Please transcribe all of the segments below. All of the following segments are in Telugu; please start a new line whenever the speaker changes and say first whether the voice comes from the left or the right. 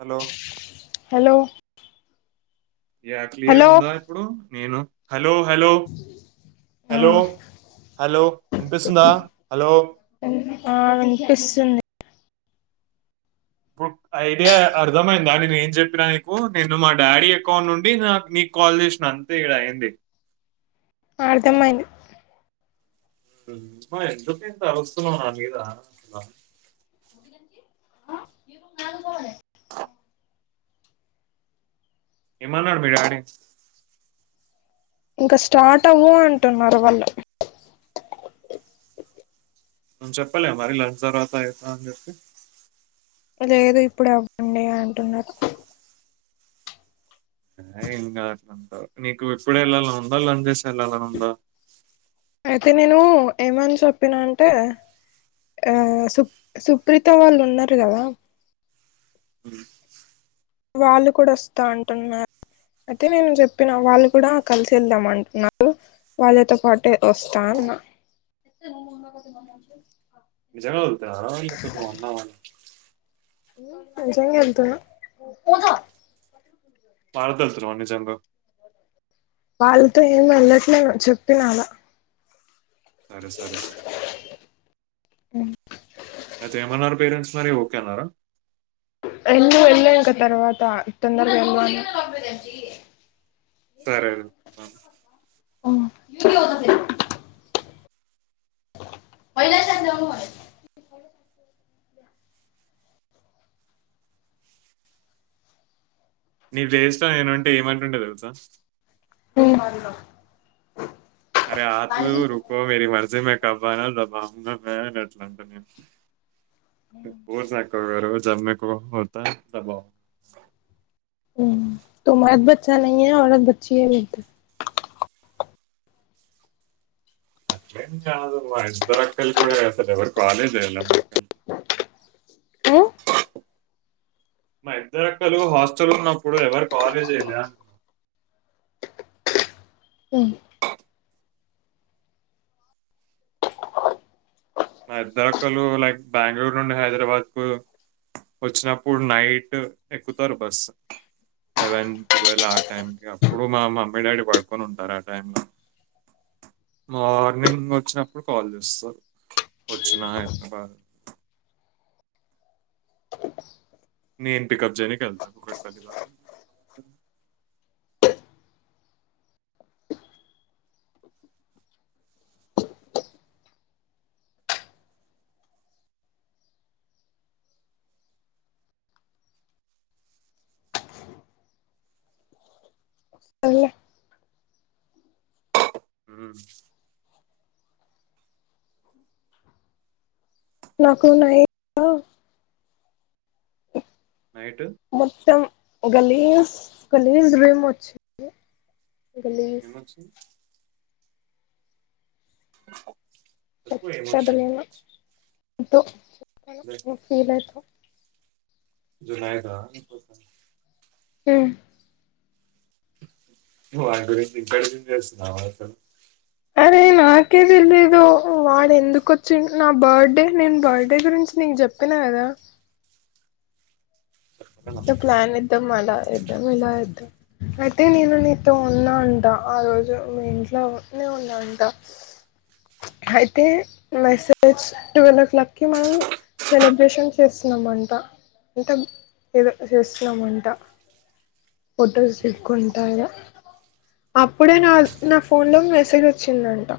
right: హలో
left: హలో
right: క్లియర్
left: హలో
right: ఉందా? ఇప్పుడు నేను. హలో హలో హలో హలో అనిపిస్తుందా హలో
left: ఆ వినిపిస్తుంది
right: ఐడియా అర్థమైందా? నేను ఏం చెప్పినా నీకు నేను మా డాడీ అకౌంట్ నుండి నాకు నీకు కాల్ చేసిన అంతే ఈడ అయింది.
left: అర్థమయింది.
right: మా ఎందుకే ఎంత అరుస్తున్నా వ్ నా మీద?
left: ఇకు నాలు
right: ఎమన్నారు భేడ అడ
left: ఇంకా స్టార్ట్ అవ్ అంటున్నారు వాళ్ళు
right: చెప్పల అరి ల జరవాత చెతే
left: లేదు ఇప్పుడు అవ్వండి అంటున్నారు
right: ఆ ఇం అంట నీకు ఇప్పుడ వెళ్ళాలని ఉందా లంచెస్ వెళ్ళాలని ఉందా
left: అయితే నేను ఏమని చెప్పినా అంటే ఆ సు సుప్రిత వాళ్ళు ఉన్నారు కదా
right: అ
left: వాళ్ళు కూడా వస్తా అంటున్నారు అయితే నేను చెప్పిన వాళ్ళు కూడా కలిసి వెళ్దాం అంటున్నారు వాళ్ళతో పాటే వస్తా అన్నా
right: జంగా ఉతు అరవపో అన్నావ
left: మజంగా ఎతునా
right: పారదలుతు రాన్ని చంగా
left: వాళ్ళతో ఏం వెళ్ళట్లేను చెప్పిన అలా
right: సరే సరే సరే
left: అ
right: అతే ఏమ అన పేరెంట్స్ మరి ఓక అన్నార
left: రన్నడు వెళ్ళాక తర్వాత తొందరగా వెళ్మను
right: సరేండి
left: ఆ మైనా సాంజవును మ
right: నీ వేస్ నేనంటే ఏమంటుంటే తెలుగుతా
left: న్నా
right: అరే ఆ తూ రుకో మరి మర్జీ మ కబాబా ఎట్లాంట నేను కోరు సకు గ జబ్ మకుత త
left: త మద బచ్చా న ఔత బచ్చీ బధ
right: అట్లేం కాదు మా ఇద్దరు అక్కలు కూడాస్తారు ఎవరు కాలేజ్ వెయాల అక్కలకి మా ఇద్దరక్కలు హాస్టల్ ఉన్నప్పుడు ఎవరు కవాలేజ్యలే అ మా ఇద్దరక్కళ్ళు లైక్ బెంగళూరు నుండి హైదరాబాద్ కు వచ్చినప్పుడు నైట్ ఎక్కుతారు బస్సు లెవెన్ ట్వెల్వ్ ఆ టైంకి అప్పుడు మా మమ్మీ డాడీ పడుకొని ఉంటారు ఆ టైమ్ మార్నింగ్ వచ్చినప్పుడు కాల్ చేస్తారు కుచ్చనా ఇ బార నేన్ పికప్ జని క వెల్త కుకట్ పాలి బ
left: స
right: హ
left: నాకుడున్నాయి
right: నైట్
left: మొత్తం గలీజ్ గలీజ్ మీమోచ్చింది.
right: ఏమోచ్చి చెప్పు ఏమొచ్చింది?
left: కట్టలేను తు నేను
right: అదే
left: నువ్ ఫీలైతవ్.
right: జునైట
left: ఉ
right: వాటి గురించి ఇంకా డెసిషన్ చేస్తున్న అసలు
left: అరే నాకే తెలియదు వాడు ఎందుకోచ్చి నా బర్త్డే నేను బర్త్డే గురించి నీకు చెప్పిన కదా
right: చెప్పకనే
left: ఇట్లా
right: వస్తున్నాను.
left: ప్లాన్ ఎద్దాం అలా
right: చెప్పు.
left: ఎద్దాం ఇలా ఇలా ఎద్దము అయితే నేను నీతో ఉన్నా అంట ఆ రోజు మీ ఇంట్లోనే ఉన్నా అంట అయితే మెసేజ్ ట్వీల్వ్ క్లాక్ కి మనం సెలబ్రేషన్ చేస్తున్నామంట అంటే ఏదో చేస్తున్నాము అంట ఫోటోస్ దిక్కుంట ఇగ అప్పుడే నా
right: హ్మ్.
left: నా ఫోన్ లో మెసేజ్ వచ్చిందంట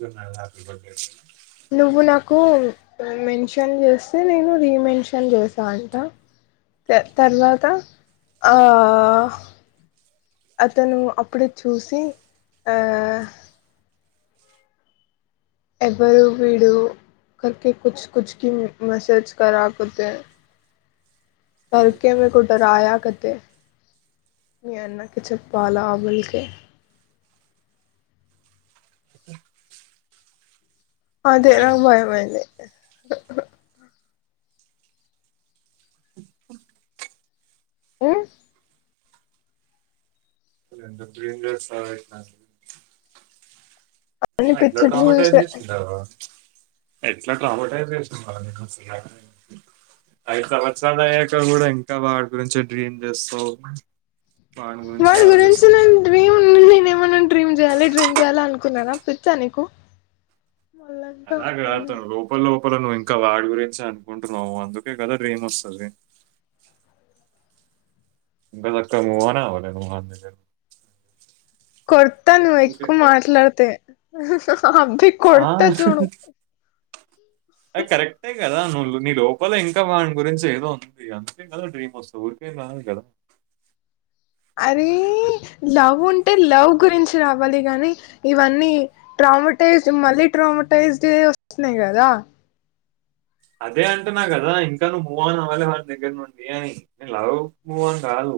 right: ఏముంది హ్యాపీ బర్త్డే అని
left: కు మెన్షన్ చేస్తే నేను రీ మెన్షన్ చేశా అంట తర్వాత ఆ అతను అప్పుడు చూసి ఆ ఎవరు విడు కర్కే కుచ్ కుచ్ కి మెసేజ్ కారకుతే
right: హ్మ్.
left: కర్కే మే కు రాయ కతే మీ అన్నకిి చెప్పాలా బుల్కే అదే నాకు భయమైంది ఊ
right: రెండు డేంజర్స్ అయ్ [inaudible]
left: అన్ని
right: అ ఎట్లా
left: పిచ్చి
right: ట్రామా ట్రై
left: డ్రీమ్స్ ఏ
right: చేస్తుడు వాడు ఎట్లా ట్రామా ట్రై చేస్తాండు వాడు నీకోసం ఐదు సంవత్సరాలు తాగేటోడు కూడా ఇంకా వాడి గురించి డ్రీమ్ చేస్తావు
left: వాడి గురించి నే డ్రీమ్ నేనే ఏమన్నా డ్రీమ్ చేయాలి డ్రీమ్ చెయాల అనుకు కున్నా నా పిచ్చా నీకు మళ్ళంటావ్
right: అలాగ
left: నన్ను
right: తాను లోపల లోపల ఇంకా ఇంకా వాడి గురించి అనుకుంటున్నాము అందుకే కదా డ్రీమ్ వస్తుంది నువ్వే అక్క మూ అనే అవ్వలే నువ్వు వాడు నుంచి
left: కొడతా నువ్వు ఎక్కువ మాట్లాడితే అభి
right: ఆ,
left: కొడత చూడు
right: అది కరెక్ట్ గా కదా నువ్వు నీ లోపల ఇంకా వాని గురించి ఏదో ఉంది అందుకే కదా డ్రీమ్ వస్తుంది ఊరికే ఏం రాదు కదా
left: అరే లవ్ ఉంటే లవ్ గురించి రావాలి గానీ ఇవన్నీ ట్రామటైజ్ మళ్ళీ ట్రామటైజ్డ్ వస్తున్నాయి కదా
right: అదే అంటున్న కదా ఇంకా నువ్వు మూ ఆన్ అవ్వాలి వాడి దగ్గర నుండి అని నేను లవ్ మూఆన్ గాదు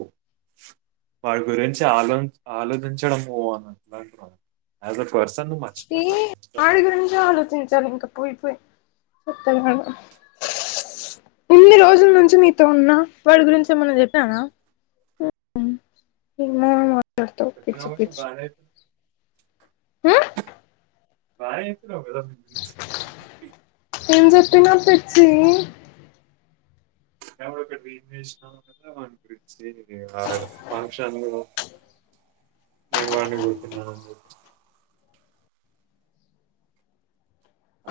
right: వాడి గురించి ఆలో ఆలోచించడం మూ ఆన్ అలా యాజ్ అ పర్సన్ నువ్వు
left: ఏ
right: మర్చిపోతావు
left: ఆడు గురించి ఆలోచించించాల ఇంకా పోయిపోయి చెత్తగాడు ఇన్ని రోజుల నుంచి నీతో ఉన్నా వాడి గురించి ఏమన్నా చెప్పానా హు ఏమో మాట్లాడుతావ్ పిచ్చి
right: చెప్పినావు కదా
left: పిచ్చి
right: బాగా అయిపోయినావు
left: ఊహు
right: బానే చెప్పినావు కదా
left: ఏం చెప్పిన పిచ్చి
right: మేము అప్పుడు ఒక బిట్ చేసినాము కదా ద [inaudible] గురించి న ఆ ఫంక్షన్ నేను వాడిని కొట్టిన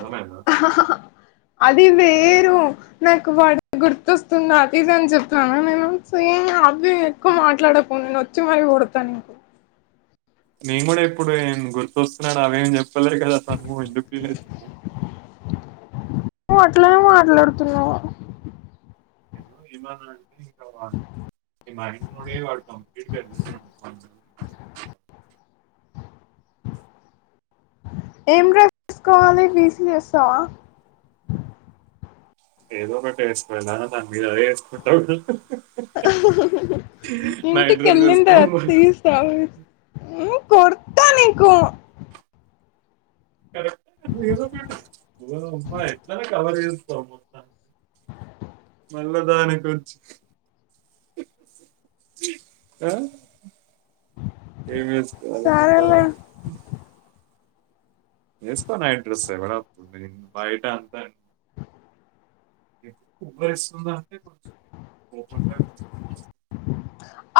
right: నువ్వే అన్నావ్
left: అది వేరు నాకు వాడు గుర్తొస్తుంది అది ఇది అని చెప్తాను నేను చి ఆ అభి ఎక్కువ మాట్లాడకు నేను వచ్చి మరి కొడతాను నీకు
right: నేను కూడా ఇప్పుడు వేం గుర్తొస్తున్నావు అవేం చెప్పలే కదా తను ఎందుకు ఫీల్ అయితుందో
left: నువ్వు అట్లానే మాట్లాడుతున్నావ
right: ఏమన్నా అంటే ఇంకా వాని ఏమి అడిగినవాడే కంప్లీట్ [unintelligible]
left: ఏం [unintelligible] తీసుకోవాలి వీసి వేస్తావా
right: ఏదో ఒకటి వేసుకో ఏంది అన్న దాన్ని మీదే నే వేసుకుంటావు
left: హహహ
right: నైట్
left: ఇంటికి
right: డ్రెస్
left: వెళ్ళిన తర్వాత
right: వేసుకోవాలి
left: తీసిస్తావా కొడతా నీకు
right: కరెక్ట్ ఐ కదా ఏదో ఒక్కటి ఓరి అమ్మ ఎట్లా అయినా కవర్ చేసుకో మొత్తానికి అన్నదానికి కోచ్చు హహహ ఆ ఏమీ వేసుకోవాలి
left: సరేలే
right: [unintelligible] వేస్తా నైట్ అడ్రస్ అయినా తుంది బయట అంతా ఉబ్బరిస్తుందా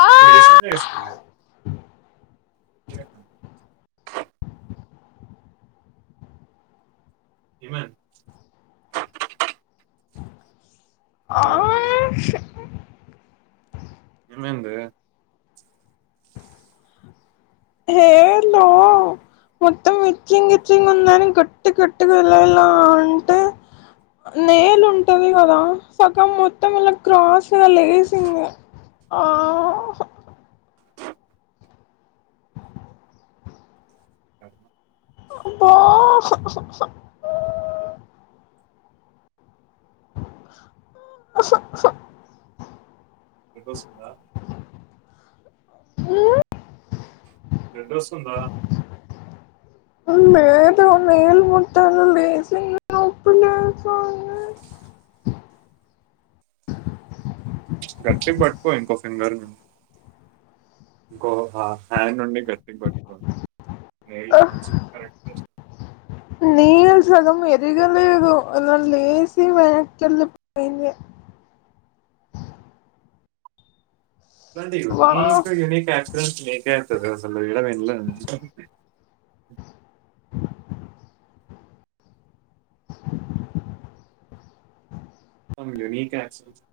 left: ఆ
right: ఇప్పుడు వేసిందే వేసుకో ఇక ఏం అయింది
left: ఆ
right: ఏమైందే
left: హెయిర్ లో మొత్తం ఇచ్చింగ్ ఇచ్చింగ్ ఉందని గట్టి గట్టిగా ఇలా ఇలా అంటే నేలు ఉంటది కదా సగం మొత్తం ఇలా క్రాస్ గా లేసింది ఆ
right: అ
left: అబ్బా అహహ హహహ
right: నేప్పి వస్తుందా
left: ఉ
right: బ్లడ్ వస్తుందా
left: లేదు నైల్ మొత్తం లేసి నొప్పి లేస్తోంది
right: గట్టి పట్టుకో ఇంక ఫింగర్ నీ ఇంకో హా హ్యాండ్ ఉండి గట్టికి పట్టుకోలి నెయిల్ నుంచి కరెక్ట్ చేస్
left: ఇరగ లేదు అలా లేసి వెనక్కి వెళ్ళిపోయింది వా
right: [unintelligible] [unintelligible]
left: [inaudible]
right: [unintelligible]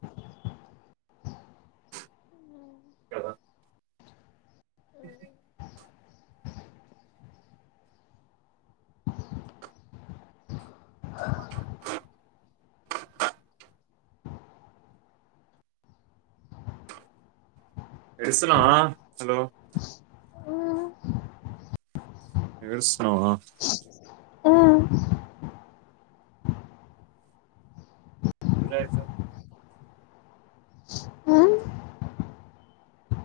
right: కద [inaudible] ఏడుస్తున్నావా హలో
left: ఆ
right: ఎస్ హు ఆ
left: ఆ
right: ఇలా ఏ సన్
left: ఆ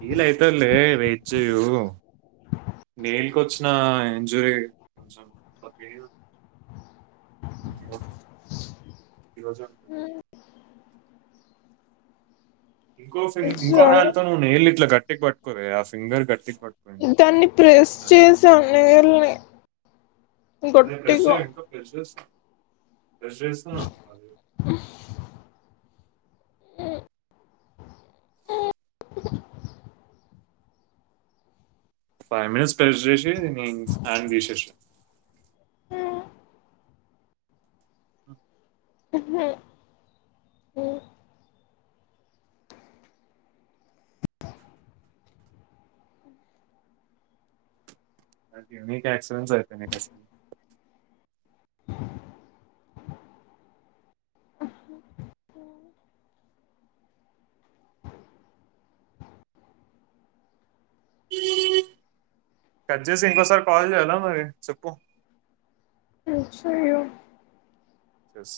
right: వీల్ అయితలే వెయిట్ చేయు నేల్క వచ్చిన ఎంజాయ్ కొంచెం [inaudible] ఇన్ని కొట్టు ఈ రోజు అంతలేద్ ఇంకో ఫీని ఇంకో
left: సరే
right: హ్యాంతోను నేళ్లూ ఇట్లా కట్ గట్టిగా బట్కో రే ఆ ఫింగర్ గట్టి
left: దాన్ని ప్రెస్ చేసాం నెయిల్ నీ
right: అదే ప్రెస్
left: గట్టిగా
right: చేయి ఇంకా ప్రెస్ చేస్తా ప్రెస్ జేసినా కాలే ఫైవ్ మినిట్స్ ప్రెస్ చేసి నీ హ్యాండ్ తీశేషా
left: ఉమ్, ఉమ్, ఉమ్.
right: నాక్ ఇవ్నీక అక్షురే సరిపోయినాయి డ్రెస్సులు కట్ జేసీ ఇంకోసారి కాల్ చేయాల మరి చెప్పు
left: యో చేయు
right: చేస్